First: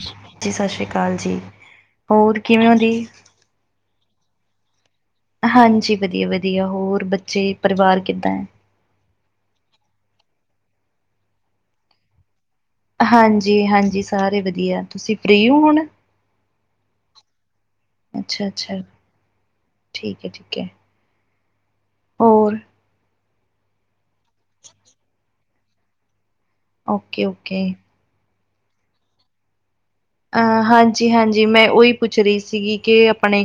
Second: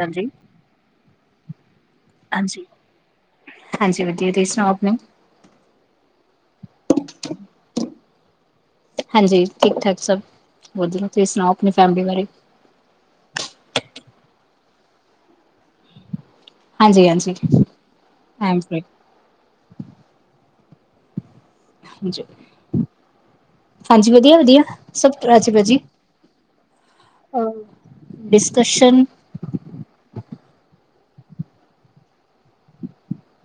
ਹਾਂਜੀ, ਜੀ ਸਾ ਸ੍ਰੀ ਕਾਲ ਜੀ, ਹੋਰ ਹਾਂਜੀ, ਕਿਵੇਂ ਓ ਜੀ? ਹਾਂਜੀ, ਵਦੀਆ, ਤੁਸੀਂ ਸੁਣਾਓ ਅਪਣੀ? ਹਾਂਜੀ, ਵਦੀਆ-ਵਦੀਆ, ਹੋਰ ਬੱਚੇ, ਪਰਿਵਾਰ ਕਿੱਦਾਂ ਐ? ਹਾਂਜੀ, ਠੀਕ ਠਾਕ ਸਬ, ਹੋਰ ਤੁਸੀਂ ਸੁਣਾਓ ਅਪਣੀ ਫੈਮਿਲੀ ਬਾਰੇ? ਹਾਂਜੀ, ਹਾਂਜੀ, ਸਾਰੇ ਵਦੀਆ, ਤੁਸੀਂ ਫ੍ਰੀ ਹੋ ਹੁਣ? ਹਾਂਜੀ-ਹਾਂਜੀ ਅੱਛਾ ਅੱਛਾ [unintelligible] ਠੀਕ ਐ, ਠੀਕੈ। ਹਾਂਜੀ, ਵਦੀਆ-ਵਦੀਆ, ਸਬ ਰਾਜੀ-ਵਾਜੀ। ਓਕੇ-ਓਕੇ। ਡਿਸਕਸ਼ਨ ਅ ਹਾਂਜੀ-ਹਾਂਜੀ, ਮੈਂ ਉਈ ਪੁੱਛ ਰੀ ਸੀਗੀ ਕਿ ਅਪਣੇ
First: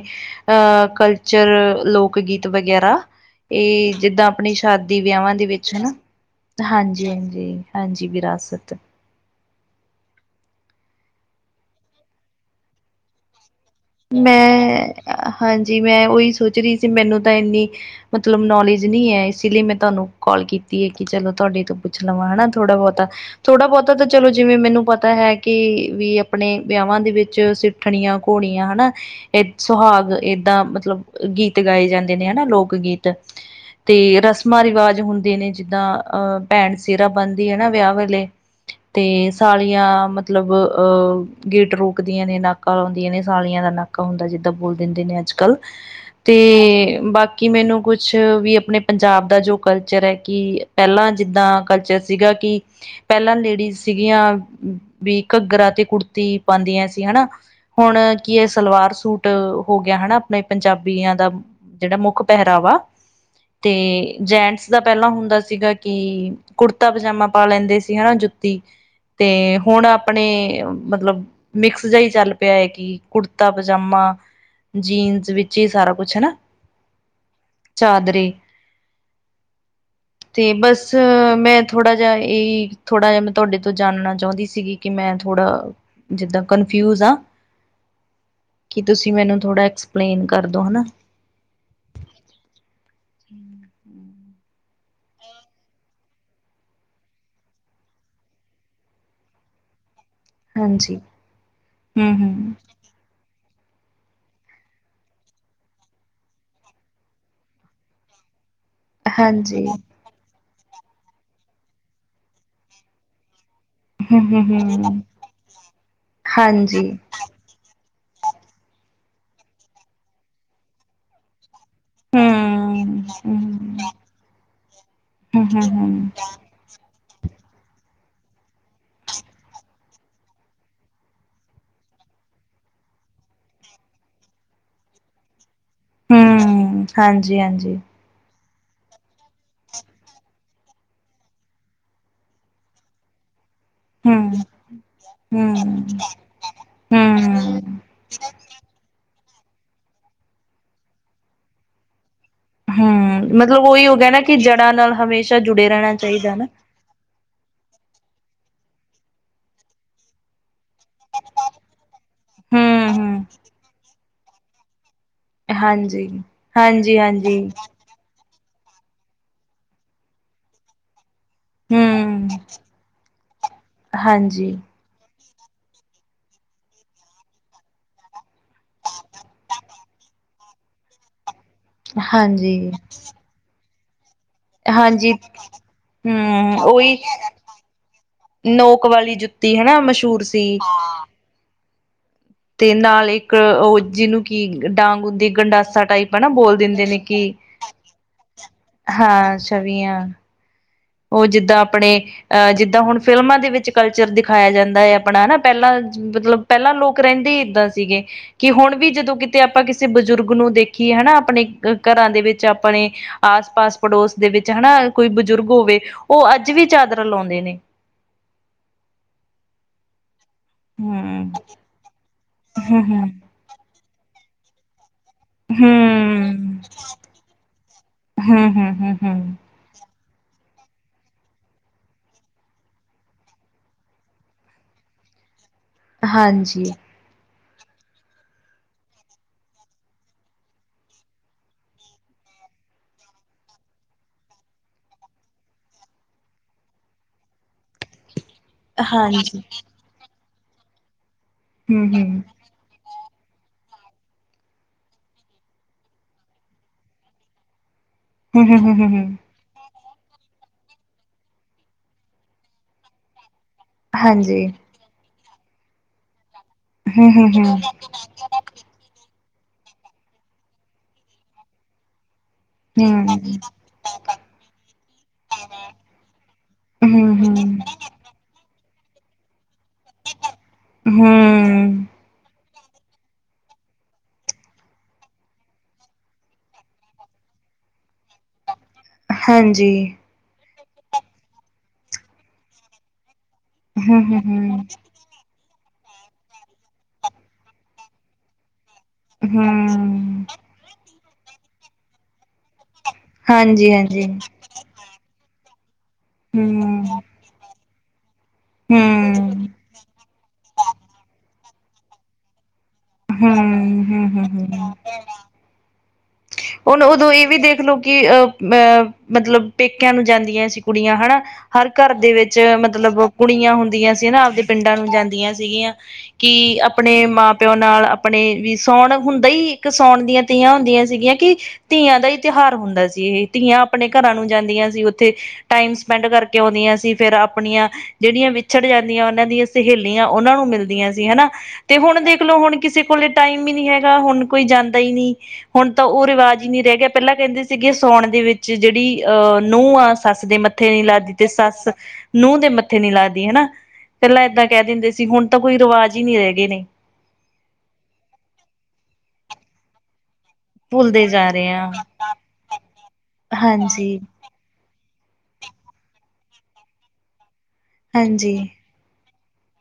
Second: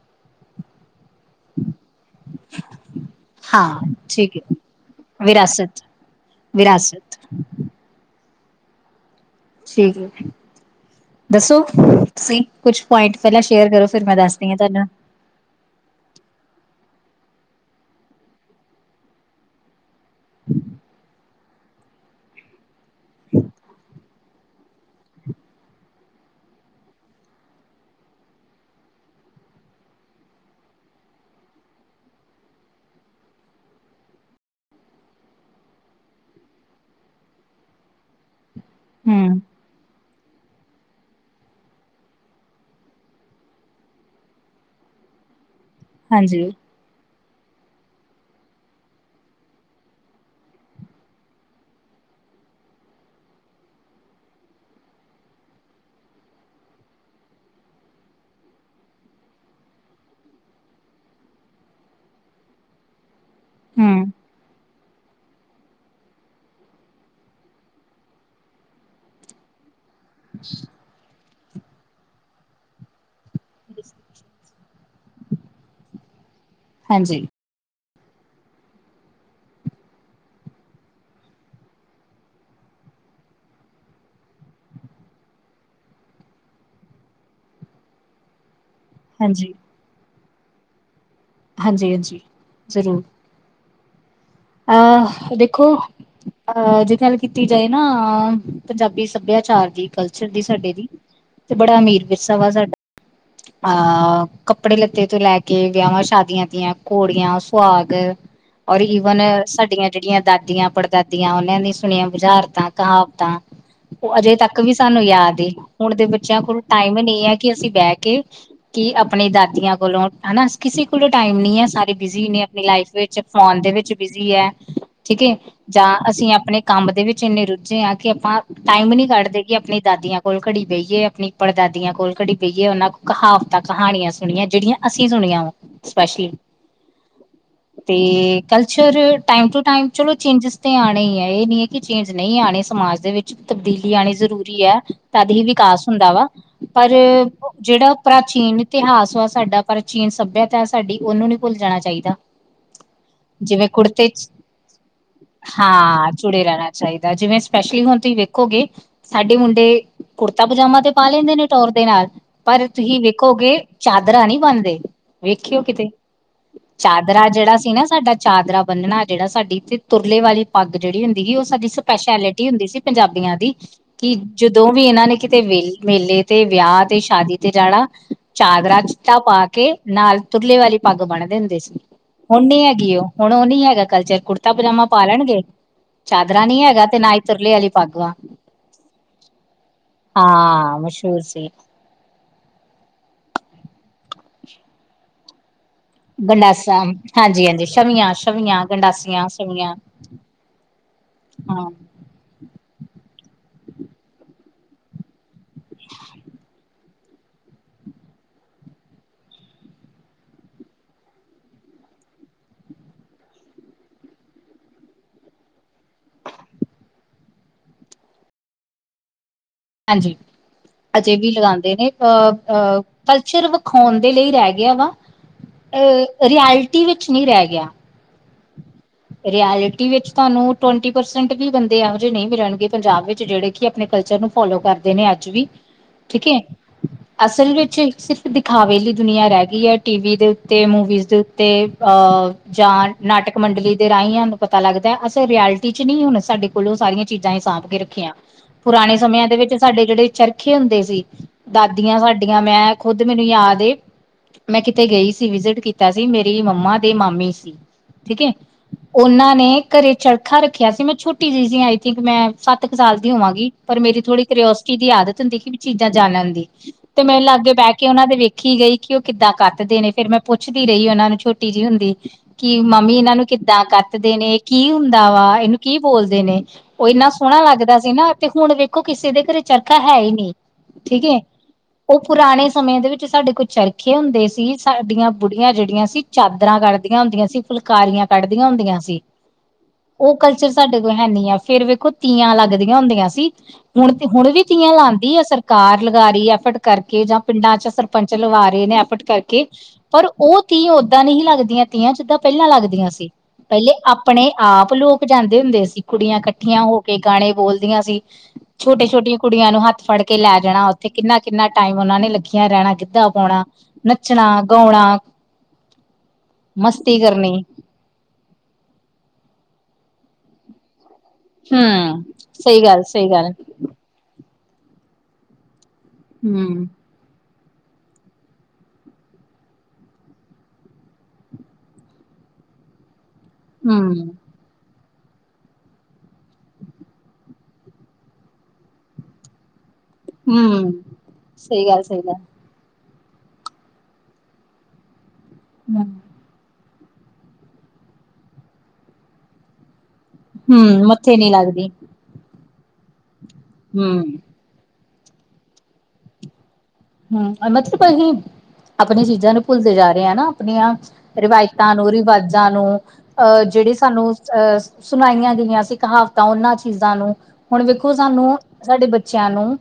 ਅ ਕਲਚਰ ਲੋ ਕ ਗੀਤ ਵਗੈਰਾ ਹਾਂ ਇਹ ਜਿੱਦਾਂ ਠੀਕ ਅਪਣੀ ਹੈ ਸ਼ਾਦੀ, ਵਿਆਹਾਂ ਦੇ ਵਿੱਚ ਵਿਰਾਸਤ, ਹੈਨਾ ਹਾਂਜੀ, ਵਿਰਾਸਤ ਹਾਂਜੀ, ਹਾਂਜੀ, ਵਿਰਾਸਤ ਠੀਕ ਐ, ਦੱਸੋ ਤੁਸੀਂ ਕੁਛ ਪੁਆਇੰਟ ਪੈਲਾਂ ਸ਼ੇਅਰ ਕਰੋ। ਫਿਰ ਦੱਸਦੀ ਹਾਂ ਤੁਹਾਨੂੰ ਮੈਂ, ਹਾਂਜੀ ਮੈਂ ਉਈ ਸੋਚ ਰੀ ਸੀ ਮੈਨੂੰ ਤਾਂ ਇੰਨੀ ਮਤਲਬ ਨੌਲੇਜ ਨੀ ਐ, ਇਸ ਲਈ ਮੈਂ ਤੁਆਨੂੰ ਕੋੱਲ ਕੀਤੀ ਐ ਕਿ ਚਲੋ ਤੁਆਡੇ ਤੋਂ ਪੁੱਛ ਲਵਾਂ ਹੈਨਾ ਥੋੜਾ ਬੌਤਾ ਥੋੜਾ ਬੌਤਾ ਤਾਂ ਚਲੋ ਜਿਵੇਂ ਮੈਨੂੰ ਪਤਾ ਐ ਕਿ ਵੀ ਅਪਣੇ ਵਿਆਹਾਂ ਦੇ ਵਿੱਚ ਸਿੱਠਣੀਆਂ, ਘੋੜੀ ਆ ਹੈਨਾ ਐ ਸੁਹਾਗ ਏਦਾਂ ਮਤਲਬ ਗੀਤ ਗਾਏ ਜਾਂਦੇ ਨੇ ਐਨਾ, ਲੋਕ ਗੀਤ ਤੇ ਰਸਮਾਂ ਰਿਵਾਜ ਹੁੰਦੇ ਨੇ ਜਿੱਦਾਂ ਅ ਭੈਣ ਸਿਹਰਾ ਬਣਦੀ ਐ ਨਾ ਵਿਆਹ ਵੇਲੇ ਤੇ ਹਮ ਸਾਲੀਆਂ ਮਤਲਬ ਅਹ ਗੇਟ ਰੋਕਦੀਆਂ ਨੇ ਨਾਕਾਂ ਲਾਉਂਦੀਆਂ ਨੇ ਸਾਲੀਆਂ ਦਾ ਨਾਕਾ ਹੁੰਦਾ ਜਿੱਦਾਂ ਬੋਲ ਦਿੰਦੇ ਨੇ ਅੱਜ ਕੱਲ ਤੇ ਹਾਂਜੀ ਬਾਕੀ ਕਿ ਮੈਨੂੰ ਕੁਛ ਵੀ ਆਪਣੇ ਪੰਜਾਬ ਦਾ ਜੋ ਕਲਚਰ ਹੈ ਕਿ ਪਹਿਲਾਂ ਜਿੱਦਾਂ ਕਲਚਰ ਸੀਗਾ ਕਿ ਪਹਿਲਾਂ ਲੇਡੀਜ਼ ਸੀਗੀਆਂ ਵੀ ਘੱਗਰਾ ਤੇ ਕੁੜਤੀ ਪਾਉਦੀਆਂ ਸੀ ਹਨਾ ਹੁਣ ਕੀ ਇਹ ਸਲਵਾਰ ਸੂਟ ਹੋ ਗਿਆ ਹਨਾ ਆਪਣੇ ਪੰਜਾਬੀਆਂ ਦਾ ਜਿਹੜਾ ਮੁੱਖ ਪਹਿਰਾਵਾ ਅਤੇ ਹਮ ਜੈਂਟਸ ਦਾ ਪਹਿਲਾਂ ਹੁੰਦਾ ਸੀਗਾ ਕਿ ਕੁੜਤਾ ਪਜਾਮਾ ਪਾ ਲੈਂਦੇ ਸੀ ਹਨਾ ਜੁੱਤੀ ਤੇ ਹੁਣ ਆਪਣੇ ਮਤਲਬ ਮਿਕਸ ਜਿ ਹੀ ਚੱਲ ਪਿਆ ਹੈ ਕਿ ਕੁੜਤਾ ਪਜਾਮਾ ਜੀਨਸ ਵਿੱਚ ਹੀ ਸਾਰਾ ਕੁਛ ਹਨਾ ਹਾਂਜੀ ਚਾਦਰਰੀ ਤੇ ਬਸ ਮੈਂ ਥੋੜ੍ਹਾ ਜਿਹਾ ਇਹਹੀ ਥੋੜ੍ਹਾ ਜਿਹਾ ਮੈਂ ਤੁਹਾਡੇ ਤੋਂ ਜਾਣਨਾ ਚਾਹੁੰਦੀ ਸੀਗੀ ਕਿ ਮੈਂ ਥੋੜ੍ਹਾ ਜਿੱਦਾਂ ਕਨਫਿਊਜ ਹਾਂ ਕੀ ਤੁਸੀਂ ਮੈਨੂੰ ਹਾਂਜੀ, ਥੋੜ੍ਹਾ ਐਕਸਪਲੇਨ ਕਰਦੋ ਹਨਾ ਹਾਂਜੀ ਹਾਂਜੀ ਜ਼ਰੂਰ ਅਹ ਦੇਖੋ ਅਹ ਜੇ ਗੱਲ ਕੀਤੀ ਜਾਏ ਨਾ ਪੰਜਾਬੀ ਸੱਭਿਆਚਾਰ ਦੀ ਕ ਦੀ ਸਾਡੇ ਦੀ ਹਾਂਜੀ ਤੇ ਬੜਾ ਅਮੀਰ ਹੂੰ ਵਿਰਸਾ ਵਾ ਹੂੰ ਸਾਡਾ ਅਹ ਕੱਪੜੇ ਲੱਤੇ ਤੋਂ ਲੈ ਕੇ ਵਿਆਵਾਂ ਸ਼ਾਦੀ ਆਂ ਦੀਆਂ ਘੋੜੀਆਂ ਸੁਹਾਗ ਔਰ ਈਵਨ ਹਾਂਜੀ ਸਾਡੀਆਂ ਜਿਹੜੀਆਂ ਦਾਦੀਆਂ ਪੜਦਾਦੀਆਂ ਉਹਨਾਂ ਦੀ ਸੁਣੀਆਂ ਵੁਜ਼ਾਰਤਾਂ ਕਹਾਵਤਾਂ ਉਹ ਹੂੰ ਅਜੇ ਹੂੰ ਤੱਕ ਵੀ ਹੂੰ ਸਾਨੂੰ ਯਾਦ ਹੁਣ ਦੇ ਬੱਚਿਆਂ ਕੋਲ ਹਾਂਜੀ ਟਾਈਮ ਨਹੀਂ ਹੈ ਕਿ ਅਸੀਂ ਬਹਿ ਕੇ ਕਿ ਆਪਣੇ ਦਾਦੀਆਂ ਕੋਲੋਂ ਹਨਾ ਕਿਸੇ ਕੋਲ ਟਾਈਮ ਨੀ ਹੈ ਸਾਰੇ ਬਿਜ਼ੀ ਹੂੰ ਨੇ ਆਪਣੀ ਲਾਈਫ ਹੂੰ ਵਿੱਚ ਫੋਨ ਦੇ ਹੂੰ ਵਿੱਚ ਬਿਜ਼ੀ ਹੈ ਠੀਕ ਹੈ ਜਾਂ ਹੂੰ ਅਸੀਂ ਆਪਣੇ ਕੰਮ ਦੇ ਵਿੱਚ ਇੰਨੇ ਰੁੱਝੇ ਆ ਕਿ ਆਪਾਂ ਟਾਈਮ ਨੀ ਕੱਢਦੇ ਕਿ ਆਪਣੀ ਦਾਦੀਆਂ ਕੋਲ ਘੜੀ ਬਈਏ ਆਪਣੀ ਪੜਦਾਦੀਆਂ ਕੋਲ ਘੜੀ ਬਈਏ ਉਹਨਾਂ ਕੋਲ ਕਹਾਵਤਾਂ ਕਹਾਣੀਆਂ ਸੁਣੀਆਂ ਜਿਹੜੀਆਂ ਅਸੀਂ ਸੁਣੀਆਂ ਵਾ ਸਪੈਸ਼ਲੀ ਹੂੰ ਹਾਂਜੀ ਹਾਂਜੀ ਅਤੇ ਕਲਚਰ ਟਾਈਮ ਟੂ ਟਾਈਮ ਚਲੋ ਚੇਂਜਿਸ ਤਾਂ ਆਉਣੇ ਹੀ ਹੈ ਇਹ ਨਹੀਂ ਹੈ ਕਿ ਚੇਂਜ ਨਹੀਂ ਆਣੇ ਸਮਾਜ ਦੇ ਵਿੱਚ ਤਬਦੀਲੀ ਆਣੀ ਹੂੰ ਜ਼ਰੂਰੀ ਹੈ ਤਦ ਹੀ ਹੂੰ, ਵਿਕਾਸ ਹੁੰਦਾ ਵਾ ਪਰ ਹੂੰ ਜਿਹੜਾ ਪ੍ਰਾਚੀਨ ਇਤਿਹਾਸ ਵਾ ਸਾਡਾ ਪਰ ਚੀਨ ਸੱਭਿਅਤਾ ਹੈ ਸਾਡੀ ਉਹਨੂੰ ਨਹੀਂ ਭੁੱਲ ਜਾਣਾ ਚਾਹੀਦਾ ਹਮ ਮਤਲਬ ਜਿਵੇਂ ਉਹੀ ਹੋ ਕੁੜਤੇ ਗਿਆ ਨਾ ਕਿ ਜੜ੍ਹਾਂ ਨਾਲ ਹਮੇਸ਼ਾ ਜੁੜੇ ਰਹਿਣਾ ਹਾਂ ਚਾਹੀਦਾ ਜੁੜੇ ਹਨਾ ਰਹਿਣਾ ਚਾਹੀਦਾ ਜਿਵੇਂ ਸਪੈਸ਼ਲੀ ਹੁਣ ਤੁਸੀਂ ਵੇਖੋਗੇ ਸਾਡੇ ਮੁੰਡੇ ਕੁੜਤਾ ਪਜਾਮਾ ਤੇ ਪਾ ਲੈਂਦੇ ਨੇ ਟੋਰ ਦੇ ਨਾਲ ਪਰ ਤੁਸੀਂ ਹੂੰ-ਹੂੰ, ਵੇਖੋਗੇ ਚਾਦਰਾਂ ਨਹੀਂੀ ਬਣਦੇ ਵੇਖਿਓ ਕਿਤੇ ਹਾਂਜੀ। ਚਾਦਰਾ ਹਾਂਜੀ-ਹਾਂਜੀ, ਜਿਹੜਾ ਸੀ ਨਾ ਸਾਡਾ ਚਾਦਰਰਾ ਬੰਨਣਾ ਜਿਹੜਾ ਸਾਡੀ ਤੇ ਤੁਰਲੇ ਵਾਲੀ ਪੱਗ ਜਿਹੜੀ ਹੁੰਦੀਗੀ ਉਹ ਸਾਡੀ ਹੂੰ, ਸਪੈਸ਼ਲਿਟੀ ਹੁੰਦੀ ਸੀ ਪੰਜਾਬੀਆਂ ਦੀ ਕਿ ਹਾਂਜੀ। ਜਦੋਂ ਵੀ ਇਹਨਾਂ ਨੇ ਕਿਤੇੇ ਮੇਲੇ ਤੇ ਵਿਆਹ ਤੇ ਸ਼ਾਦੀ ਤੇ ਜਾਣਾ ਚਾਦਰਰਾਾਂ ਚਾ ਪਾ ਕੇ ਨਾਲ ਤੁਰਲੇ ਵਾਲੀ ਪੱਗ ਬਣਦੇ ਹੁੰਦੇ ਸੀ ਹੁਣ ਨੀ ਹਾਂਜੀ, ਹੈਗੀ ਉਹ ਹੁਣ ਉਹ ਨੀ ਹੈਗਾ ਕਲਚਰ ਕੁੜ ਤਾ ਪਜਾਮਾ ਪਾ ਹਾਂਜੀ, ਲੈਣਗੇ ਚਾਦਰਰਾਾਂ ਹੂੰ ਨੀ ਹੈਗਾ ਉਹੀ ਤੇ ਨਾ ਹੀ ਤੁਰਲੇ ਵਾਲੀ ਪਾੱਗਵਾਂ ਨੋਕ ਵਾਲੀ ਜੁੱਤੀ ਹਨਾ ਮਸ਼ਹੂਰ ਸੀ ਬਸੀ ਤੇ ਨਾਲ ਇੱਕ ਉਹ ਜਿਹਨੂੰ ਕਿ ਡਾਂਗ ਹੁੰਦੀ ਗੰਡਾਸਾ ਟਾਈਪ ਆਪ ਨਾ ਬੋਲ ਗੰਡਾਸਾ ਦਿੰਦੇ ਨੇ ਕਿ ਹਾਂਜੀ ਹਾਂਜੀ ਛਵੀਆਂ ਛਵੀਆਂ ਗੰਡਾਸੀਆਂ ਹਾਂ ਛਵੀਆਂ ਉਹ ਜਿੱਦਾਂ ਹਾਂ ਆਪਣੇ ਅ ਜਿੱਦਾਂ ਹੁਣ ਫਿਲਮਾਂ ਦੇ ਵਿੱਚ ਕਲਚਰ ਦਿਖਾਇਆ ਜਾਂਦਾ ਹੈ ਆਪਣਾ ਹਨਾ ਪਹਿਲਾਂ ਮਤਲਬ ਪਹਿਲਾਂ ਲੋਕ ਰਹਿੰਦੇ ਹੀ ਇੱਦਾਂ ਸੀਗੇ ਕਿ ਹੁਣ ਵੀ ਜਦੋਂ ਕਿਤੇ ਆਪਾਂ ਕਿਸੇ ਬਜ਼ੁਰਗ ਨੂੰ ਦੇਖੀਏ ਹਨਾ ਆਪਣੇ ਘਰਾਂ ਦੇ ਵਿੱਚ ਆਪਣੇ ਆਸ ਪਾਸ ਪੜੋਸ ਦੇ ਵਿੱਚ ਹੈਨਾ ਕੋਈ ਬਜ਼ੁਰਗ ਹੋਵੇ ਉਹ ਅੱਜ ਵੀ ਚਾਦਰ ਲਾਉਂਦੇ ਨੇ। ਹਾਂਜੀ ਅਜੇ ਵੀ ਹਮ ਲਗਾਉਂਦੇ ਨੇ ਅ ਹਮ ਹਮ ਕਲਚਰ। ਦਿਖਾਉਣ ਦੇ ਲਈ ਰਹਿ ਗਿਆ ਵਾ ਅਹ ਹਮ ਰਿਐਲਟੀ ਵਿੱਚ ਨਹੀਂ ਰਹਿ ਗਿਆ। ਹਮ ਹਮ ਹਮ ਹਮ ਰਿਐਲਿਟੀ ਵਿੱਚ ਤੁਹਾਨੂੰ ਟਵੰਟੀ ਪਰਸੈਂਟ ਵੀ ਬੰਦੇ ਇਹੋ ਜਹੇ ਨਹੀਂ ਮਿਲਣਗੇ ਪੰਜਾਬ ਵਿੱਚ ਜਿਹੜੇ। ਆਪਣੇ ਕਲਚਰ ਨੂੰ ਫੋਲੋ ਕਰਦੇ ਨੇ ਅੱਜ ਵੀ ਠੀਕ ਹੈ। ਹਾਂਜੀ ਅਸਲ ਵਿੱਚ ਸਿਰਫ ਦਿਖਾਵੇ ਲਈ ਦੁਨੀਆਂ ਰਹਿ ਗਈ ਹੈ ਟੀਵੀ ਦੇ ਉੱਤੇ ਮੂਵੀਜ਼ ਦੇ ਉੱਤੇ ਅਹ। ਜਾਨ ਨਾਟਕ ਮੰਡਲੀ ਦੇ ਰਾਹੀਂ ਸਾਨੂੰ ਪਤਾ ਲੱਗਦਾ ਹੈ ਅਸੀਂ ਰਿ ਐਲਟੀ ਚ ਨਹੀਂ ਹੁਣ ਸਾਡੇ ਕੋਲੋਂ ਉਹ ਸਾਰੀਆਂ ਚੀਜ਼ਾਂ ਹੀ ਸਾਂਭ ਕੇ ਰੱਖੀਆਂ। [inaudible] ਪੁਰਾਣੇ ਸਮਿਆਂ ਦੇ ਹਾਂਜੀ ਵਿੱਚ ਸਾਡੇ ਜਿਹੜੇ ਚਰਖੇ ਹੁੰਦੇ ਸੀ ਹਮ ਦਾਦੀਆਂ ਹਮ ਸਾਡੇ। ਮੈਂ ਖੁਦ ਮੈਨੂੰ ਯਾਦ ਏ। ਮੈਂ ਕਿਤੇ ਗਈ ਸੀ ਵਿਜ਼ੀਟ ਕੀਤਾ ਸੀ ਮੇਰੀ ਮੰਮਾ ਦੇ ਮਾਮੀ ਸੀ। ਠੀਕ ਹੈ ਹਮ ਹਮ ਹਮ ਹਮ ਹਮ ਉਹਨਾਂ ਨੇ। ਘਰੇ ਚੜਖਾ ਰੱਖਿਆ ਸੀ ਮੈਂ ਛੋਟੀ ਜਿਹੀ ਸੀ ਆਈ ਥਿੰਕ ਮੈਂ ਸੱਤ ਕੁ ਸਾਲ ਦੀ ਹੋਵਾਂਗੀ ਪਰ ਮੇਰੀ ਥੋੜੀ ਹਾਂਜੀ ਕਰੋਸਟੀ। ਜਿਦੀ ਆਦਤ ਹੁੰਦੀ ਕਿ ਵੀ ਚੀਜ਼ਾਂ ਜਾਣਨ ਦੀ ਤੇ ਹਮ ਮੇਰੇ ਹਮ ਲਾਗੇ ਬਹਿ ਕੇ ਉਹਨਾਂ ਦੇ ਵੇਖ। ਦੇਖੀ ਗਈ ਕਿ ਉਹ ਕਿੱਦਾਂ ਕੱਟਦੇ ਨੇ ਫੇਰ ਮੈਂ ਪੁੱਛਦੀ ਰਹੀ ਉਹਨਾਂ ਨੂੰ ਛੋਟੀ ਜਿਹੀ ਹੁੰਦੀ। ਕਿ ਮੰਮੀ ਹਮ ਇਹਨਾਂ ਨੂੰ ਹਮ ਕਿੱਦਾਂ ਕੱਤਦੇ ਨੇ ਕੀ ਹੁੰਦਾ ਵਾ ਇਹਨੂੰ ਕੀ ਬੋਲਦੇ ਨੇ। ਉਹ ਇੰਨਾ ਹਮ ਸੋਹਣਾ ਹਮ ਲੱਗਦਾ ਸੀ ਨਾ ਤੇ ਹੁਣ। ਦੇਖੋ ਕਿਸੇ ਦੇ ਘਰੇ ਚਰਖਾ ਹੈ ਹੀ ਨਹੀਂ ਠੀਕ ਹੈ ਹੂੰ, ਉਹ। ਪੁਰਾਣੇ ਸਮੇਂ ਦੇ ਵਿੱਚ ਸਾਡੇ ਕੋਲ ਚਰਖੇ ਹੁੰਦੇ ਸੀ ਸਾਡੀਆਂ ਬੁੜੀਆਂ ਜਿਹੜੀਆਂ ਸੀ ਚਾਦਰਾਂ ਕਡਦੀਆਂ ਹੁੰਦੀਆਂ। ਫੁਲਕਾਰੀਆਂ ਕੱਢਦੀਆਂ ਹੁੰਦੀਆਂ ਸੀ। ਹਾਂਜੀ। ਉਹ ਕਲਚਰ ਸਾਡੇ ਕੋਲ ਹੈਨੀ ਆ ਫੇਰ ਵੇਖੋ ਤੀਆਂ ਲੱਗਦੀਆਂ ਹੁੰਦੀਆਂ ਸੀ। ਹੁਣ ਤੇ ਹੁਣ ਵੀ ਹੂੰ-ਹੂੰ-ਹੂੰ, ਤੀਆਂ ਲਾਉਂਦੀ ਆ ਅਸਰ। ਕਾਰ ਲਗਾ ਰਹੀ ਐਫਟ ਕਰਕੇ ਜਾਂ ਪਿੰਡਾਂ ਚ ਸਰਪੰਚ ਲਵਾ ਰਹੇ ਨੇ ਐਫਟ ਕਰਕੇ ਪਰ। ਹੂੰ, ਉਹ ਤੀ ਓਦਾਂ ਨਹੀਂ ਲੱਗਦੀਆਂ ਤੀਆਂ ਜਿੱਦਾਂ ਪਹਿਲਾਂ ਲੱਗਦੀਆਂ ਸੀ ਹਾਂਜੀ-ਹਾਂਜੀ। ਪਹਿਲੇ ਆਪਣੇ। ਆਪ ਲੋਕ ਜਾਂਦੇ ਹੁੰਦੇ ਸੀ ਕੁੜੀਆਂ ਇਕੱਠੀਆਂ ਹੋ ਕੇ ਹੂੰ, ਗਾਣੇ ਬੋਲਦੀਆਂ ਸੀ। ਛੋਟੇ ਛੋਟੀਆਂ ਹਾਂਜੀ, ਕੁੜੀਆਂ ਨੂੰ ਹੱਥ ਫੜ ਕੇ ਲੈ ਜਾਣਾ ਉੱਥੇ ਕਿੰਨਾ ਕਿੰਨਾ ਟਾਈਮ ਉਹਨਾ ਨੇ ਲੱਗੀਆਂ ਰਹਿਣਾ। ਗਿੱਧਾ ਹਾਂਜੀ। ਹੂੰ, ਪਾਉਣਾ ਹੂੰ, ਨੱਚਣਾ ਹੂੰ-ਹੂੰ-ਹੂੰ। ਗਾਉਣਾ ਹੁਣ ਮਸਤ। ਉਦੋਂ ਇਹ ਵੀ ਦੇਖਲਓ ਕਿ ਅਹ ਅਹ ਮਤਲਬ ਪੇਕਿਆਂ ਨੂੰ ਜਾਂਦੀਆਂ ਸੀ ਕੁੜੀਆਂ ਹਨਾ। ਹਰ ਘਰ ਹਮ ਦੇ ਵਿੱਚ ਸਹੀ ਗੱਲ ਮਤਲਬ ਸਹੀ ਗੱਲ ਕੁੜੀਆਂ ਹੁੰਦੀਆਂ ਸੀ ਨਾ ਆਪਦੇ। ਪਿੰਡਾਂ ਨੂੰ ਜਾਂਦੀਆਂ ਸੀਗੀਆਂ ਕਿ ਹਮ ਆਪਣੇ ਮਾਂ। ਪਿਓ ਨਾਲ ਆਪਣੇ ਵੀ ਸਾੌਣ ਹੁੰਦਾ ਹੀ ਇੱਕ ਸੌਣ ਦੀਆਂ ਤੀਆਂ ਹੁੰਦੀਆਂ ਸੀਗੀਆਂ। ਕਿ ਧੀਆਂ ਦਾ ਹੀ ਤਿਉਹਾਰ ਹੁੰਦਾ ਸੀ ਇਹ ਧੀਆਂ ਆਪਣੇ ਹਮ ਘਰਾਂ ਨੂੰ ਜਾਂਦੀਆਂ ਸੀ ਉੱਥੇ। ਟਾਈਮ ਸਪੈਂਡ ਕਰਕੇ ਆਉਂਦੀਆਂ ਸੀ ਫੇਰ ਆਪਣੀਆਂ ਜਿਹੜੀਆਂ ਵਿਛੜ ਜਾਂਦੀਆਂ ਉਹਨਾਂ ਦੀਆਂ। ਸਹੇਲੀਆਂ ਉਹਨਾਂ ਨੂੰ ਹੂੰ, ਮਿਲਦੀਆਂ ਸੀ ਹੈਨਾ ਸਹੀ ਤੇ ਗੱਲ ਹੁਣ ਸਹੀ ਗੱਲ ਦੇਖਲੋ ਹੁਣ ਕਿਸੇ। ਕੋਲੇ ਟਾਈਮ ਹੀ ਨੀ ਹੈਗਾ ਹੁਣ ਕੋਈ ਜਾਂਦਾ ਹੀ ਨੀ। ਤਾਂ ਉਹ ਰਿਵਾਜ਼ ਹੀ ਨਹੀਂ ਰਹਿ ਗਿਆ ਪਹਿਲਾਂ ਕਹਿੰਦੇ ਸੀਗੇ ਸੋਣ ਦੇ ਵਿੱਚ ਜਿਹੜੀ ਅਹ ਨੂੰਹ ਆ। ਸੱਸ ਦੇ ਮੱਥੇ ਨੀ ਲਗਦੀ ਤੇ ਸੱਸ ਨੂੰਹ ਦੇ ਮੱਥੇ ਨੀ ਲਗਦੀ ਹੈ। ਹੂੰ। ਪਹਿਲਾਂ ਏਦਾਂ ਕਹਿ ਦਿੰਦੇ ਸੀ ਹੁਣ ਤਾਂ ਕੋਈ ਰਿਵਾਜ਼ ਹੀ ਨਹੀਂ ਰਹਿ ਗਏ ਨੇ। ਹਮ ਮਤਲਬ ਅਸੀਂ ਆਪਣੀਆਂ ਚੀਜ਼ਾਂ ਨੂੰ ਭੁੱਲਦੇ ਜਾ ਰਹੇ ਹਾਂ ਨਾ। ਆਪਣੀਆਂ ਭੁੱਲਦੇ ਜਾ ਰਹੇ ਆ ਰਵਾਇਤਾਂ ਨੂੰ ਰਿਵਾਜਾਂ ਨੂੰ ਅਹ ਜਿਹੜੇ ਹਾਂਜੀ ਸਾਨੂੰ। ਅਹ ਸੁਣਾਈਆਂ ਗਈਆਂ ਸੀ ਕਹਾਵਤਾਂ ਉਹਨਾਂ ਚੀਜ਼ਾਂ ਨੂੰ ਹੁਣ ਵੇਖੋ ਸਾਨੂੰ। ਹਾਂਜੀ ਸਾਡੇ ਬੱਚਿਆਂ ਨੂੰ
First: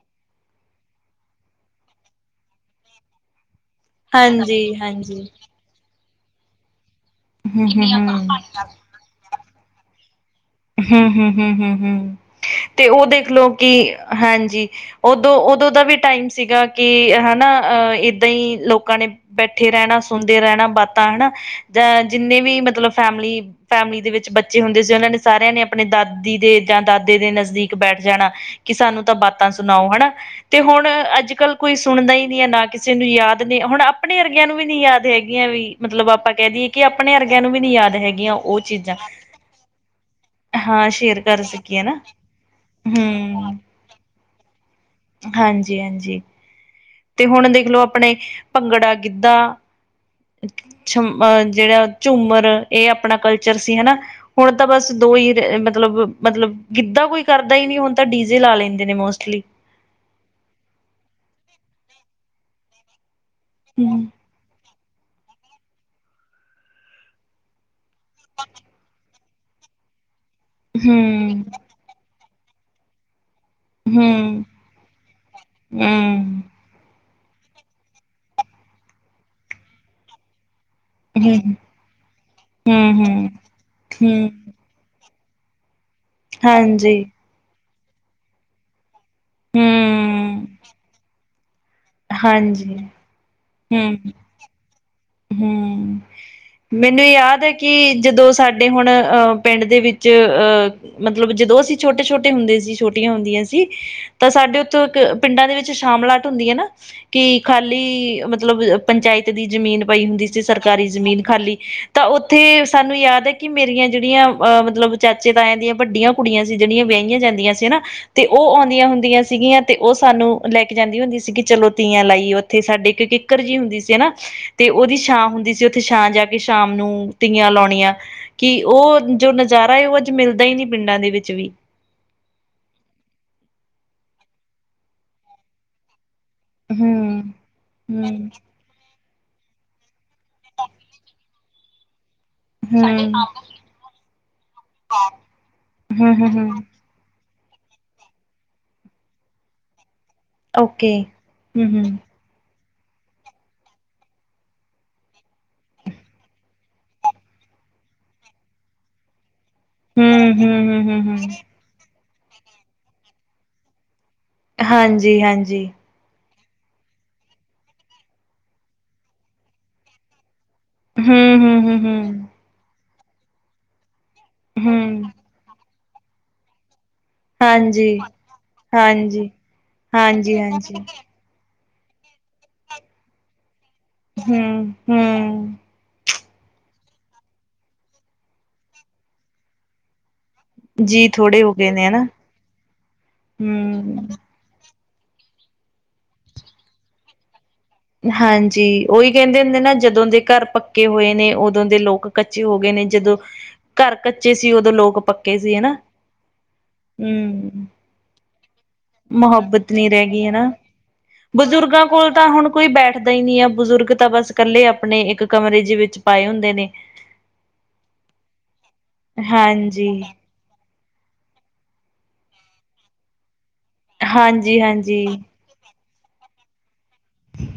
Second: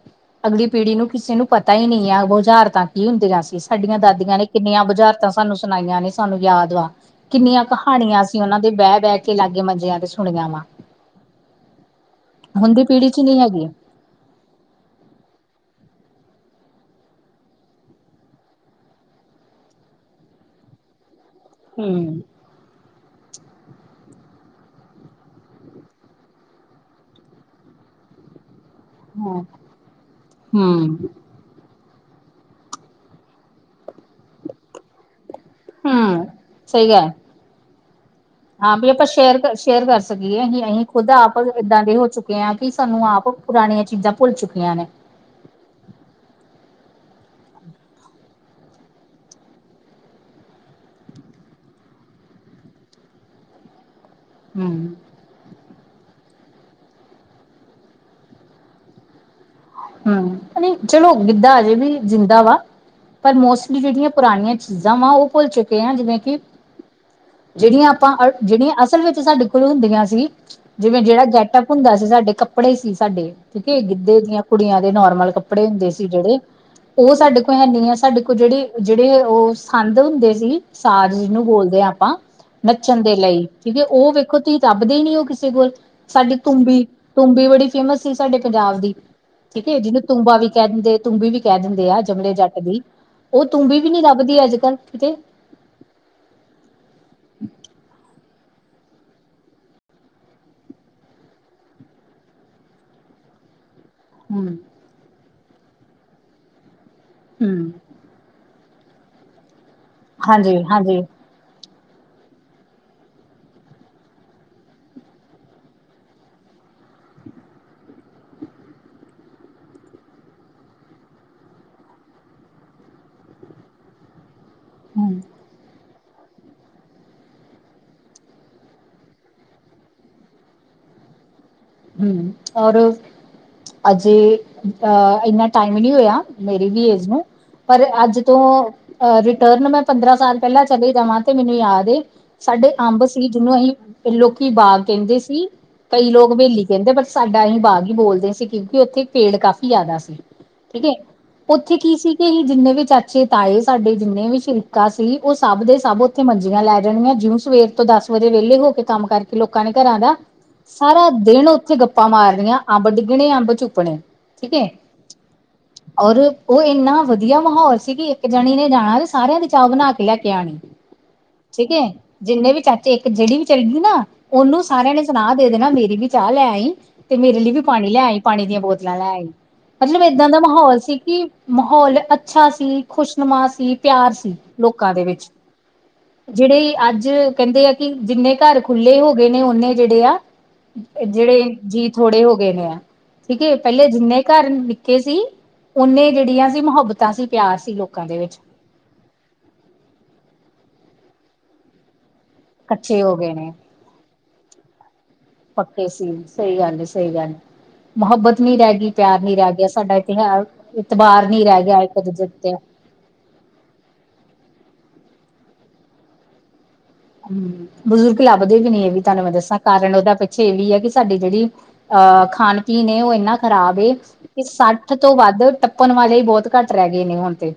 ਅਗਲੀ ਪੀੜ੍ਹੀ ਨੂੰ ਕਿਸੇ ਨੂੰ ਪਤਾ ਹੀ ਨਹੀਂ ਹੈ ਬੁਝਾਰਤਾਂ ਕੀ ਹੁੰਦੀਆਂ ਸੀ। ਸਾਡੀਆਂ ਦਾਦੀਆਂ ਨੇ ਹਾਂਜੀ ਕਿੰਨੀਆਂ ਹਾਂਜੀ ਬੁਝਾਰਤਾਂ ਸਾਨੂੰ ਸੁਣਾਈਆਂ ਨੇ ਸਾਨੂੰ ਯਾਦ ਵਾ। ਕਿੰਨੀਆਂ ਹਮ ਹਮ ਕਹਾਣੀਆਂ ਹਮ ਅਸੀਂ ਉਹਨਾਂ ਦੇ ਬਹਿ ਬਹਿ ਕੇ ਲਾਗੇ ਮੰਜਿਆਂ ਤੇ ਸੁਣਿਆ ਵਾ। ਹੂੰ ਹੂੰ ਹੂੰ ਹੂੰ ਹੁਣ ਦੀ ਤੇ ਉਹ ਪੀੜ੍ਹੀ ਚ ਨਹੀਂ ਦੇਖਲੋ ਹੈਗੀ। ਕਿ ਹਾਂਜੀ। ਉਦੋਂ ਉਦੋਂ ਦਾ ਵੀ ਟਾਈਮ ਸੀਗਾ ਕਿ ਹੈਨਾ ਅਹ ਏਦਾਂ ਹੀ ਲੋਕਾਂ ਨੇ। ਬੈਠੇ ਰਹਿਣਾ ਸੁਣਦੇ ਰਹਿਣਾ ਬਾਤਾਂ ਹਨਾ। ਜਾਂ ਹੂੰ, ਜਿੰਨੇ ਵੀ ਮਤਲਬ ਫੈਮਿਲੀ-ਫੈਮਿਲੀ ਦੇ ਵਿੱਚ ਬੱਚੇ ਹੁੰਦੇ ਸੀ, ਉਹਨਾਂ ਨੇ ਸਾਰਿਆਂ ਨੇ ਆਪਣੇ ਦਾਦੀ ਦੇ ਜਾਂ ਦਾਦੇ ਦੇ ਨਜ਼ਦੀਕ ਬੈਠ ਜਾਣਾ। ਕਿ ਸਾਨੂੰ ਤਾਂ ਹੂੰ, ਬਾਤਾਂ ਸੁਣਾਓ, ਹਨਾ ਤੇ ਹੁਣ ਹੂੰ ਅੱਜ ਕੱਲ੍ਹ, ਕੋਈ ਸੁਣਦਾ ਹੀ ਨਹੀ ਹੈ ਨਾ ਕਿਸੇ ਨੂੰ ਯਾਦ ਨਹੀਂ ਹੁਣ ਆਪਣੇ ਵਰਗਿਆਂ ਨੂੰ ਵੀ ਨੀ ਯਾਦ ਹੈਗੀਆਂ ਵੀ। ਮਤਲਬ ਆਪਾਂ ਕਹਿ ਦਈਏ, ਕਿ ਸਹੀ ਗੱਲ। ਆਪਣੇ ਅਰਗਿਆਂ ਨੂੰ ਵੀ ਨੀ ਯਾਦ ਹੈਗੀਆਂ ਉਹ ਹਾਂ ਵੀ ਚੀਜ਼ਾਂ ਆਪਾਂ ਸ਼ੇਰ, ਸ਼ੇਅਰ ਕਰ ਸਕੀਏ ਅਸੀਂ ਹਾਂ ਖੁਦ ਸ਼ੇਅਰ ਆਪ ਕਰ ਏਦਾਂ ਸਕੀਏ ਦੇ ਨਾ ਹੋ ਚੁੱਕੇ ਹਾਂ ਕਿ, ਸਾਨੂੰ ਆਪ ਪੁਰਾਣੀਆਂ ਚੀਜ਼ਾਂ। ਭੁੱਲ ਚੁੱਕੀਆਂ ਨੇ, ਹਾਂਜੀ, ਹਾਂਜੀ, ਤੇ ਹੁਣ ਦੇਖਲੋ, ਆਪਣੇ ਭੰਗੜਾ ਗਿੱਧਾ ਛ ਅਹ ਜਿਹੜਾ ਝੂਮਰ ਇਹ ਆਪਣਾ ਕਲਚਰ ਸੀ ਹਨਾ। ਹੁਣ ਤਾਂ ਬਸ ਹੂੰ, ਦੋ ਹੀ, ਮਤਲਬ, ਮਤਲਬ ਗਿੱਧਾ ਕੋਈ ਕਰਦਾ ਹੀ ਨਹੀਂ, ਹੁਣ ਤਾਂ ਡੀਜ਼ੇ ਲਾ ਲੈਂਦੇ ਨੇ ਮੋਸਟਲੀ ਹੂੰ, ਚਲੋ ਗਿੱਧਾ ਅਜੇ ਵੀ ਜਿੰਦਾ ਵਾ ਪਰ ਮੋਸਟਲੀ ਹੂੰ, ਜਿਹੜੀਆਂ ਪੁਰਾਣੀਆਂ ਚੀਜ਼ਾਂ ਵਾ ਉਹ ਭੁੱਲ ਚੁੱਕੇ ਐ, ਜਿਵੇਂ ਕਿ ਜਿਹੜੀਆਂ ਆਪਾਂ ਅ ਜਿਹੜੀਆਂ ਅਸਲ ਵਿੱਚ ਸਾਡੇ ਕੋਲ ਹੁੰਦੀਆਂ ਸੀ, ਜਿਵੇਂ ਜਿਹੜਾ ਹੂੰ, ਗੈਟਅਪ ਹੁੰਦਾ ਸੀ, ਸਾਡੇ ਕੱਪੜੇ ਸੀ ਸਾਡੇ ਠੀਕ ਹੈ, ਗਿੱਧੇ ਦੀਆਂ ਹੂੰ, ਹੂੰ। ਕੁੜੀਆਂ ਦੇ ਨੋਰਮਲ ਕੱਪੜੇ ਹੁੰਦੇ ਸੀ, ਜਿਹੜੇ ਹੂੰ, ਉਹ ਸਾਡੇ ਕੋਲ ਹੈਨੀ ਆ, ਸਾਡੇ ਕੋਲ ਜਿਹੜੇ ਜਿਹੜੇ ਉਹ ਸੰਦ ਹੁੰਦੇ ਸੀ। ਸਾਾਰੀ ਨੂੰ ਹੂੰ-ਹੂੰ, ਬੋਲਦੇ ਹਾਂ, ਆਪਾਂ ਨੱਚਣ ਦੇ ਹੂੰ, ਲਈ ਠੀਕ ਹੈ ਉਹ ਵੇਖੋ ਹੂੰ ਤੁਸੀਂ ਦੱਬਦੇ ਨੀ ਉਹ ਕਿਸੇ ਕੋਲ ਸਾਡੀ ਹਾਂਜੀ, ਤੁੰਬੀ-ਤੂੰਬੀ ਬੜੀ ਫੇਮਸ ਸੀ, ਸਾਡੇ ਪੰਜਾਬ ਦੀ ਠੀਕ ਜਿਹਨੂੰ ਤੂੰਬਾ ਹੂੰ। ਵੀ ਕਹਿ ਦਿੰਦੇ ਤੂੰਬੀ ਵੀ ਕਹਿ ਦਿੰਦੇ ਆ ਜੰਮਲੇ ਜੱਟ ਹਾਂਜੀ, ਦੀ, ਉਹ ਤੂੰਬੀ ਵੀ ਹੂੰ, ਨੀ ਲੱਭਦੀ ਅੱਜ ਕੱਲ੍ਹ ਕਿਤੇ ਹੂੰ, ਮੈਨੂੰ ਇਹ ਯਾਦ ਹੈ, ਕਿ ਜਦੋਂ ਸਾਡੇ ਹੁਣ ਅਹ ਪਿੰਡ ਦੇ ਵਿੱਚ ਅਹ ਮਤਲਬ ਜਦੋਂ ਅਸੀਂ ਛੋਟੇ-ਛੋਟੇ ਹੁੰਦੇ ਸੀ, ਛੋਟੀਆਂ ਹੁੰਦੀਆਂ ਸੀ। ਤਾਂ ਹਮ ਸਾਡੇ ਉੱਥੋਂ ਇੱਕ ਪਿੰਡਾਂ ਦੇ ਵਿੱਚ ਸ਼ਾਮਲਾਟ ਹੁੰਦੀ ਹੈ, ਨਾ ਕਿ ਹਮ ਖਾਲੀ ਮਤਲਬ ਮਤਲਬ ਪੰਚਾਇਤ ਦੀ ਜ਼ਮੀਨ ਪਈ ਹੁੰਦੀ ਸੀ, ਹਾਂਜੀ ਸਰਕਾਰੀ ਹਾਂਜੀ ਜ਼ਮੀਨ ਖਾਲੀ ਤਾਂ ਉੱਥੇ ਸਾਨੂੰ ਯਾਦ ਹੈ, ਕਿ ਮੇਰੀਆਂ ਜਿਹੜੀਆਂ ਅ ਮਤਲਬ ਚਾਚੇ ਤਾਇਆਂ ਦੀਆਂ ਵੱਡੀਆਂ। ਕੁੜੀਆਂ ਸੀ, ਜਿਹੜੀਆਂ ਵਿਆਹੀਆਂ ਜਾਂਦੀਆਂ ਸੀ ਨਾ। ਤੇ ਉਹ ਆਦੀਆਂ ਹੁੰਦੀਆਂ ਸੀਗੀਆਂ, ਤੇ ਉਹ ਸਾਨੂੰ ਲੈ ਕੇ ਜਾਂਦੀ ਹੁੰਦੀਆਂ ਸੀਗੀ ਚਲੋ ਤੀਆਂ ਲਾਈ ਉੱਥੇ ਸਾਡੇ ਇੱਕ ਕਿੱਕਰ ਜੀ ਹੁੰਦੀ ਸੀ ਹਨਾ, ਤੇ ਉਹਦੀ ਹਮ ਛਾਂ ਹੁੰਦੀ ਸੀ। ਉੱਥੇ ਛਾਂ ਜਾ ਕੇ ਸ਼ਾਮ ਨੂੰ ਤੀਆਂ ਲਾਉਣੀਆਂ। ਕਿ ਉਹ ਜੋ ਨਜ਼ਾਰਾ ਹੈ, ਉਹ ਅੱਜ ਮਿਲਦਾ ਹੀ ਨੀ ਪਿੰਡਾਂ ਦੇ ਵਿੱਚ ਵੀ ਹੂੰ, ਔਰ ਅਜੇ ਅ ਇੰਨਾ ਟਾਈਮ ਨਹੀਂ ਹੋਇਆ। ਮੇਰੀ ਵੀ ਏਜ ਹਮ ਨੂੰ ਪਰ ਅੱਜ ਹਮ ਤੋਂ, ਰਿਟਰਨ ਮੈਂ ਪੰਦਰਾਂ ਸਾਲ ਪਹਿਲਾਂ ਚਲੇ ਜਾਵਾਂ ਤੇ ਮੈਨੂੰ ਯਾਦ, ਸਾਡੇ ਅੰਬ ਹਮ ਸੀ ਜਿਹਨੂੰ ਅਸੀਂ ਲੋਕੀ ਬਾਗ ਕਹਿੰਦੇ ਸੀ, ਕਈ ਹਮ ਹਮ ਲੋਕ ਹਮ ਵਹਲੀ ਕਹਿੰਦੇ ਬ ਸਾਡਾ ਅਸੀਂ ਬਾਗ ਹੀ ਬੋਲਦੇ ਸੀ ਕਿਉਂਕਿ ਉੱਥੇ ਪੇੜ ਕਾਫ਼ੀ ਜ਼ਿਆਦਾ ਸੀ। ਠੀਕ ਐ, ਓਕੇ ਹਮ ਉੱਥੇ ਕੀ ਹਮ ਸੀ, ਹੀ ਜਿੰਨੇ ਵੀ ਚਾਚੇ ਤਾਏ ਸਾਡੇ ਜਿੰਨੇ ਵੀ ਸ਼ਰੀਕਾ ਸੀ, ਉਹ ਸਭ ਦੇ ਸਭ ਉੱਥੇ ਮੰਜੀਆਂ ਲੈ ਜਾਣਗੀਆਂ ਜਿਉ ਸਵੇਰ ਤੋਂ ਦਸ ਵਜੇ ਵਿਹਲੇ ਹੋ ਕੇ ਕੰਮ ਕਰਕੇ ਲੋਕਾਂ ਨੇ ਘਰਾਂ ਦਾ ਹਮ ਹਮ ਹਮ ਸਾਰਾ ਹਮ ਹਮ ਦਿਨ ਉੱਥੇ ਗੱਪਾਂ ਮਾਰਨੀਆਂ ਅੰਬ ਡਿੱਗਣੇ ਅੰਬ ਚੁੱਪਣੇ ਠੀਕ ਹੈ ਹਾਂਜੀ, ਹਾਂਜੀ, ਔਰ ਉਹ ਇੰਨਾ ਵਧੀਆ ਮਾਹੌਲ ਸੀ ਕਿ ਇੱਕ ਜਾਣੀ ਨੇ ਜਾਣਾ, ਤੇ ਸਾਰਿਆਂ ਦੀ ਚਾਹ ਬਣਾ ਕੇ ਲੈ ਕੇ ਆਣੀ। ਹਮ ਹਮ ਠੀਕ ਹਮ ਹੈ ਹਮ ਜਿੰਨੇ ਵੀ ਚਾਚੇ ਇੱਕ ਜਿਹੜੀ ਵੀ ਚੱਲਦੀ ਨਾ ਉਹਨੂੰ ਸਾਰਿਆਂ ਹਮ ਨੇ ਸੁਣਾ, ਦੇ ਦੇ ਨਾ ਮੇਰੀ ਵੀ ਚਾਹ ਲੈ ਆਈ। ਤੇ ਮੇਰੇ ਲਈ ਵੀ ਪਾਣੀ ਹਾਂਜੀ ਲੈ ਆਈ ਪਾਣੀ ਦੀਆਂ ਬੋਤਲਾਂ ਲੈ ਆਈ ਹਾਂਜੀ ਮਤਲਬ ਇਏਦਾਂ ਹਾਂਜੀ ਦਾ ਹਾਂਜੀ ਮਾਹੌਲ ਸੀ ਕਿ ਮਾਹੌਲ ਅੱਛਾ ਸੀ ਖੁਸ਼ ਨਮਾ ਸੀ ਪਿਆਰ ਸੀ ਹਮ ਲੋਕਾਂ ਦੇ ਵਿੱਚ [inaudible] ਜਿਹੜੇ ਅੱਜ ਕਹਿੰਦੇ ਆ ਕਿ ਜਿੰਨੇ ਘਰ ਖੁੱਲ੍ਹੇ ਹੋ ਗਏ ਨੇ ਓਨੇ ਜਿਹੜੇ ਆ ਜੀ ਥੋੜੇ ਔ ਜੀ ਥੋੜੇ ਹੋ ਗਏ ਨੇ ਐ, ਠੀਕ ਹੈ, ਪਹਿਲੇ ਹਮ ਜਿੰਨੇ ਘਰ ਨਿੱਕੇ ਸੀ, ਉਹਨੇ ਜਿਹੜੀਆਂ ਸੀ ਮੁਹੱਬਤਾਂ ਸੀ ਪਿਆਰ ਸੀ ਲੋਕ ਹਾਂਜੀ ਉਹੀ ਕਹਿੰਦੇ ਹੁੰਦੇ ਨਾ, ਜਦੋਂ ਦੇ ਘਰ ਪੱਕੇ ਹੋਏ ਨੇ, ਉਦੋਂ ਦੇ ਲੋਕ ਕੱਚੇ ਹੋ ਗਏ ਨੇ, ਕੱਚੇ ਜਦੋਂ ਹੋ ਗਏ ਨੇ ਘਰ ਕੱਚੇ ਸੀ, ਉਦੋਂ ਲੋਕ ਪੱਕੇ ਸੀ ਹਨਾ ਪੱਕੇ ਸੀ, ਸਹੀ ਗੱਲ ਏ, ਸਹੀ ਗੱਲ ਹੂੰ ਮੁਹੱਬਤ ਨੀ ਰਹਿ ਗਈ, ਪਿਆਰ ਨੀ ਰਹਿ ਗਿਆ, ਮੁਹੱਬਤ ਨੀ ਸਾਡਾ ਏ ਰਹਿ ਹੀ ਤੇ ਗਈ ਹੈ, ਹਨਾ ਇਤਬਾਰ ਨੀ ਰਹਿ ਗਿਆ, ਬਜ਼ੁਰਗਾਂ ਇੱਕ ਕੋਲ ਦੂਜੇ ਤਾਂ ਹੁਣ ਤੇ ਕੋਈ ਬੈਠਦਾ ਹੀ ਨਹੀਂ ਐ, ਬਜ਼ੁਰਗ ਤਾਂ ਬਸ ਇਕੱਲੇ, ਆਪਣੇ ਇੱਕ ਕਮਰੇ ਜ ਵਿੱਚ ਪਾਏ ਹੁੰਦੇ ਨੇ। ਹਮ ਬਜ਼ੁਰਗ ਲੱਭਦੇ ਵੀ ਨੀ, ਇਹ ਵੀ ਤੁਹਾਨੂੰ ਮੈਂ ਦੱਸਾਂ ਹਾਂਜੀ ਕਾਰਨ ਉਹਦਾ ਛੇੜੀ ਹੈ, ਕਿ ਸਾਡੀ ਜਿਹੜੀ ਅਹ ਖਾਣ ਪੀਣ ਐ, ਉਹ ਇੰਨਾ ਖ਼ਰਾਬ ਏ। ਤੇ ਹਾਂਜੀ ਸੱਠ ਤੋਂ ਹਾਂਜੀ ਵੱਧ ਟੱਪਣ ਵਾਲੇ ਹੀ, ਬਹੁਤ ਘੱਟ ਰਹਿ ਗਏ ਨੇ ਹੁਣ ਤੇ।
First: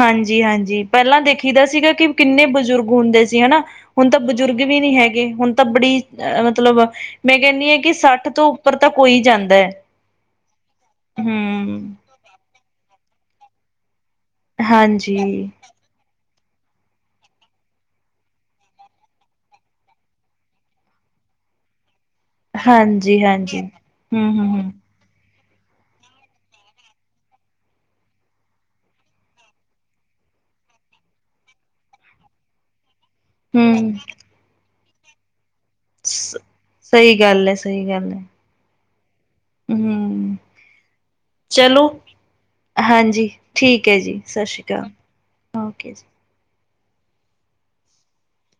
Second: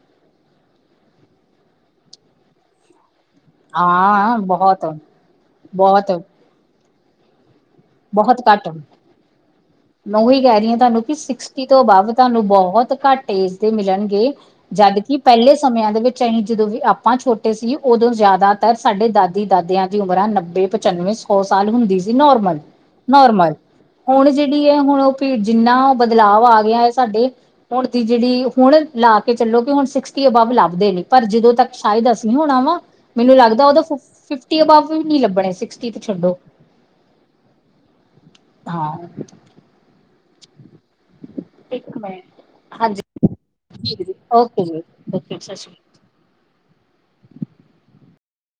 ਹਾਂਜੀ ਹਾਂਜੀ, ਪਹਿਲਾਂ ਦੇਖੀ ਦਾ ਸੀਗਾ ਕਿ ਕਿੰਨੇ ਬਜ਼ੁਰਗ ਹੁੰਦੇ ਸੀ, ਹੈਨਾ। ਹੁਣ ਤਾਂ ਹਾਂ ਬਜ਼ੁਰਗ ਵੀ ਬਹੁਤ ਨਹੀਂ ਹੈਗੇ, ਹੁਣ ਤਾਂ ਬੜੀ ਬਹੁਤ ਮਤਲਬ ਮੈਂ ਕਹਿੰਦੀ ਹਾਂ ਕਿ ਸੱਠ ਬਹੁਤ ਤੋਂ ਘੱਟ ਉੱਪਰ ਤਾਂ ਕੋਈ ਜਾਂਦਾ ਹੈ, ਮੈਂ ਉਹੀ ਕਹਿ ਰਹੀ ਹਾਂ ਤੁਹਾਨੂੰ ਕਿ ਹੂ। ਸਿਕਸਟੀ ਤੋਂ ਅਬਵ ਤੁਹਾਨੂੰ ਬਹੁਤ ਘੱਟ ਏਜ ਦੇ ਮਿਲਣਗੇ, ਜਦਕਿ ਹਾਂਜੀ, ਪਹਿਲੇ ਸਮਿਆਂ ਦੇ ਵਿੱਚ ਅਸੀਂ, ਜਦੋਂ ਵੀ ਆਪਾਂ ਛੋਟੇ ਸੀ, ਉਦੋਂ ਜ਼ਿਆਦਾਤਰ ਸਾਡੇ ਦਾਦੀ ਦਾਦਿਆਂ ਦੀ ਉਮਰਾਂ ਨੱਬੇ ਪਚਾਨਵੇਂ ਸੌ ਸਾਲ ਹੁੰਦੀ ਸੀ, ਨੋਰਮਲ। ਹਾਂਜੀ, ਨੋਰਮਲ, ਹਾਂਜੀ। ਹੂੰ, ਹੁਣ ਹੂੰ, ਜਿਹੜੀ ਹੂੰ, ਹੈ ਹੁਣ ਉਹ ਭੀੜ ਜਿੰਨਾ ਬਦਲਾਵ ਆ ਗਿਆ ਹੈ, ਸਾਡੇ ਹੁਣ ਦੀ ਜਿਹੜੀ, ਹੁਣ ਲਾ ਕੇ ਚੱਲੋ ਕਿ ਹੁਣ ਸਿਕਸਟੀ ਅਬਵ ਲੱਭਦੇ ਨਹੀ, ਪਰ ਜਦੋਂ ਤੱਕ ਸ਼ਾਇਦ ਅਸੀ ਨੀ ਹੋਣਾ ਵਾ, ਮੈਨੂੰ ਲੱਗਦਾ ਉਹ ਹੂੰ। ਫਿਫਟੀ ਅਬਵ ਨੀ ਲੱਭਣੇ, ਸਸਟੀ ਤੇ ਛੱਡੋ। ਸਹੀ ਗੱਲ ਹੈ, ਸਹੀ ਗੱਲ ਹੈ ਹਾਂ ਹੂ ਚਲੋ, ਇੱਕ ਮਿੰਟ ਹਾਂਜੀ ਠੀਕ ਹੈ ਜੀ, ਸਤਿ ਸ਼੍ਰੀ ਓਕੇ ਜੀ ਅਕਾਲ, ਓਕੇ ਸਤਿ ਸ਼੍ਰੀ ਅਕਾਲ ਔਕੇ ਜੀ।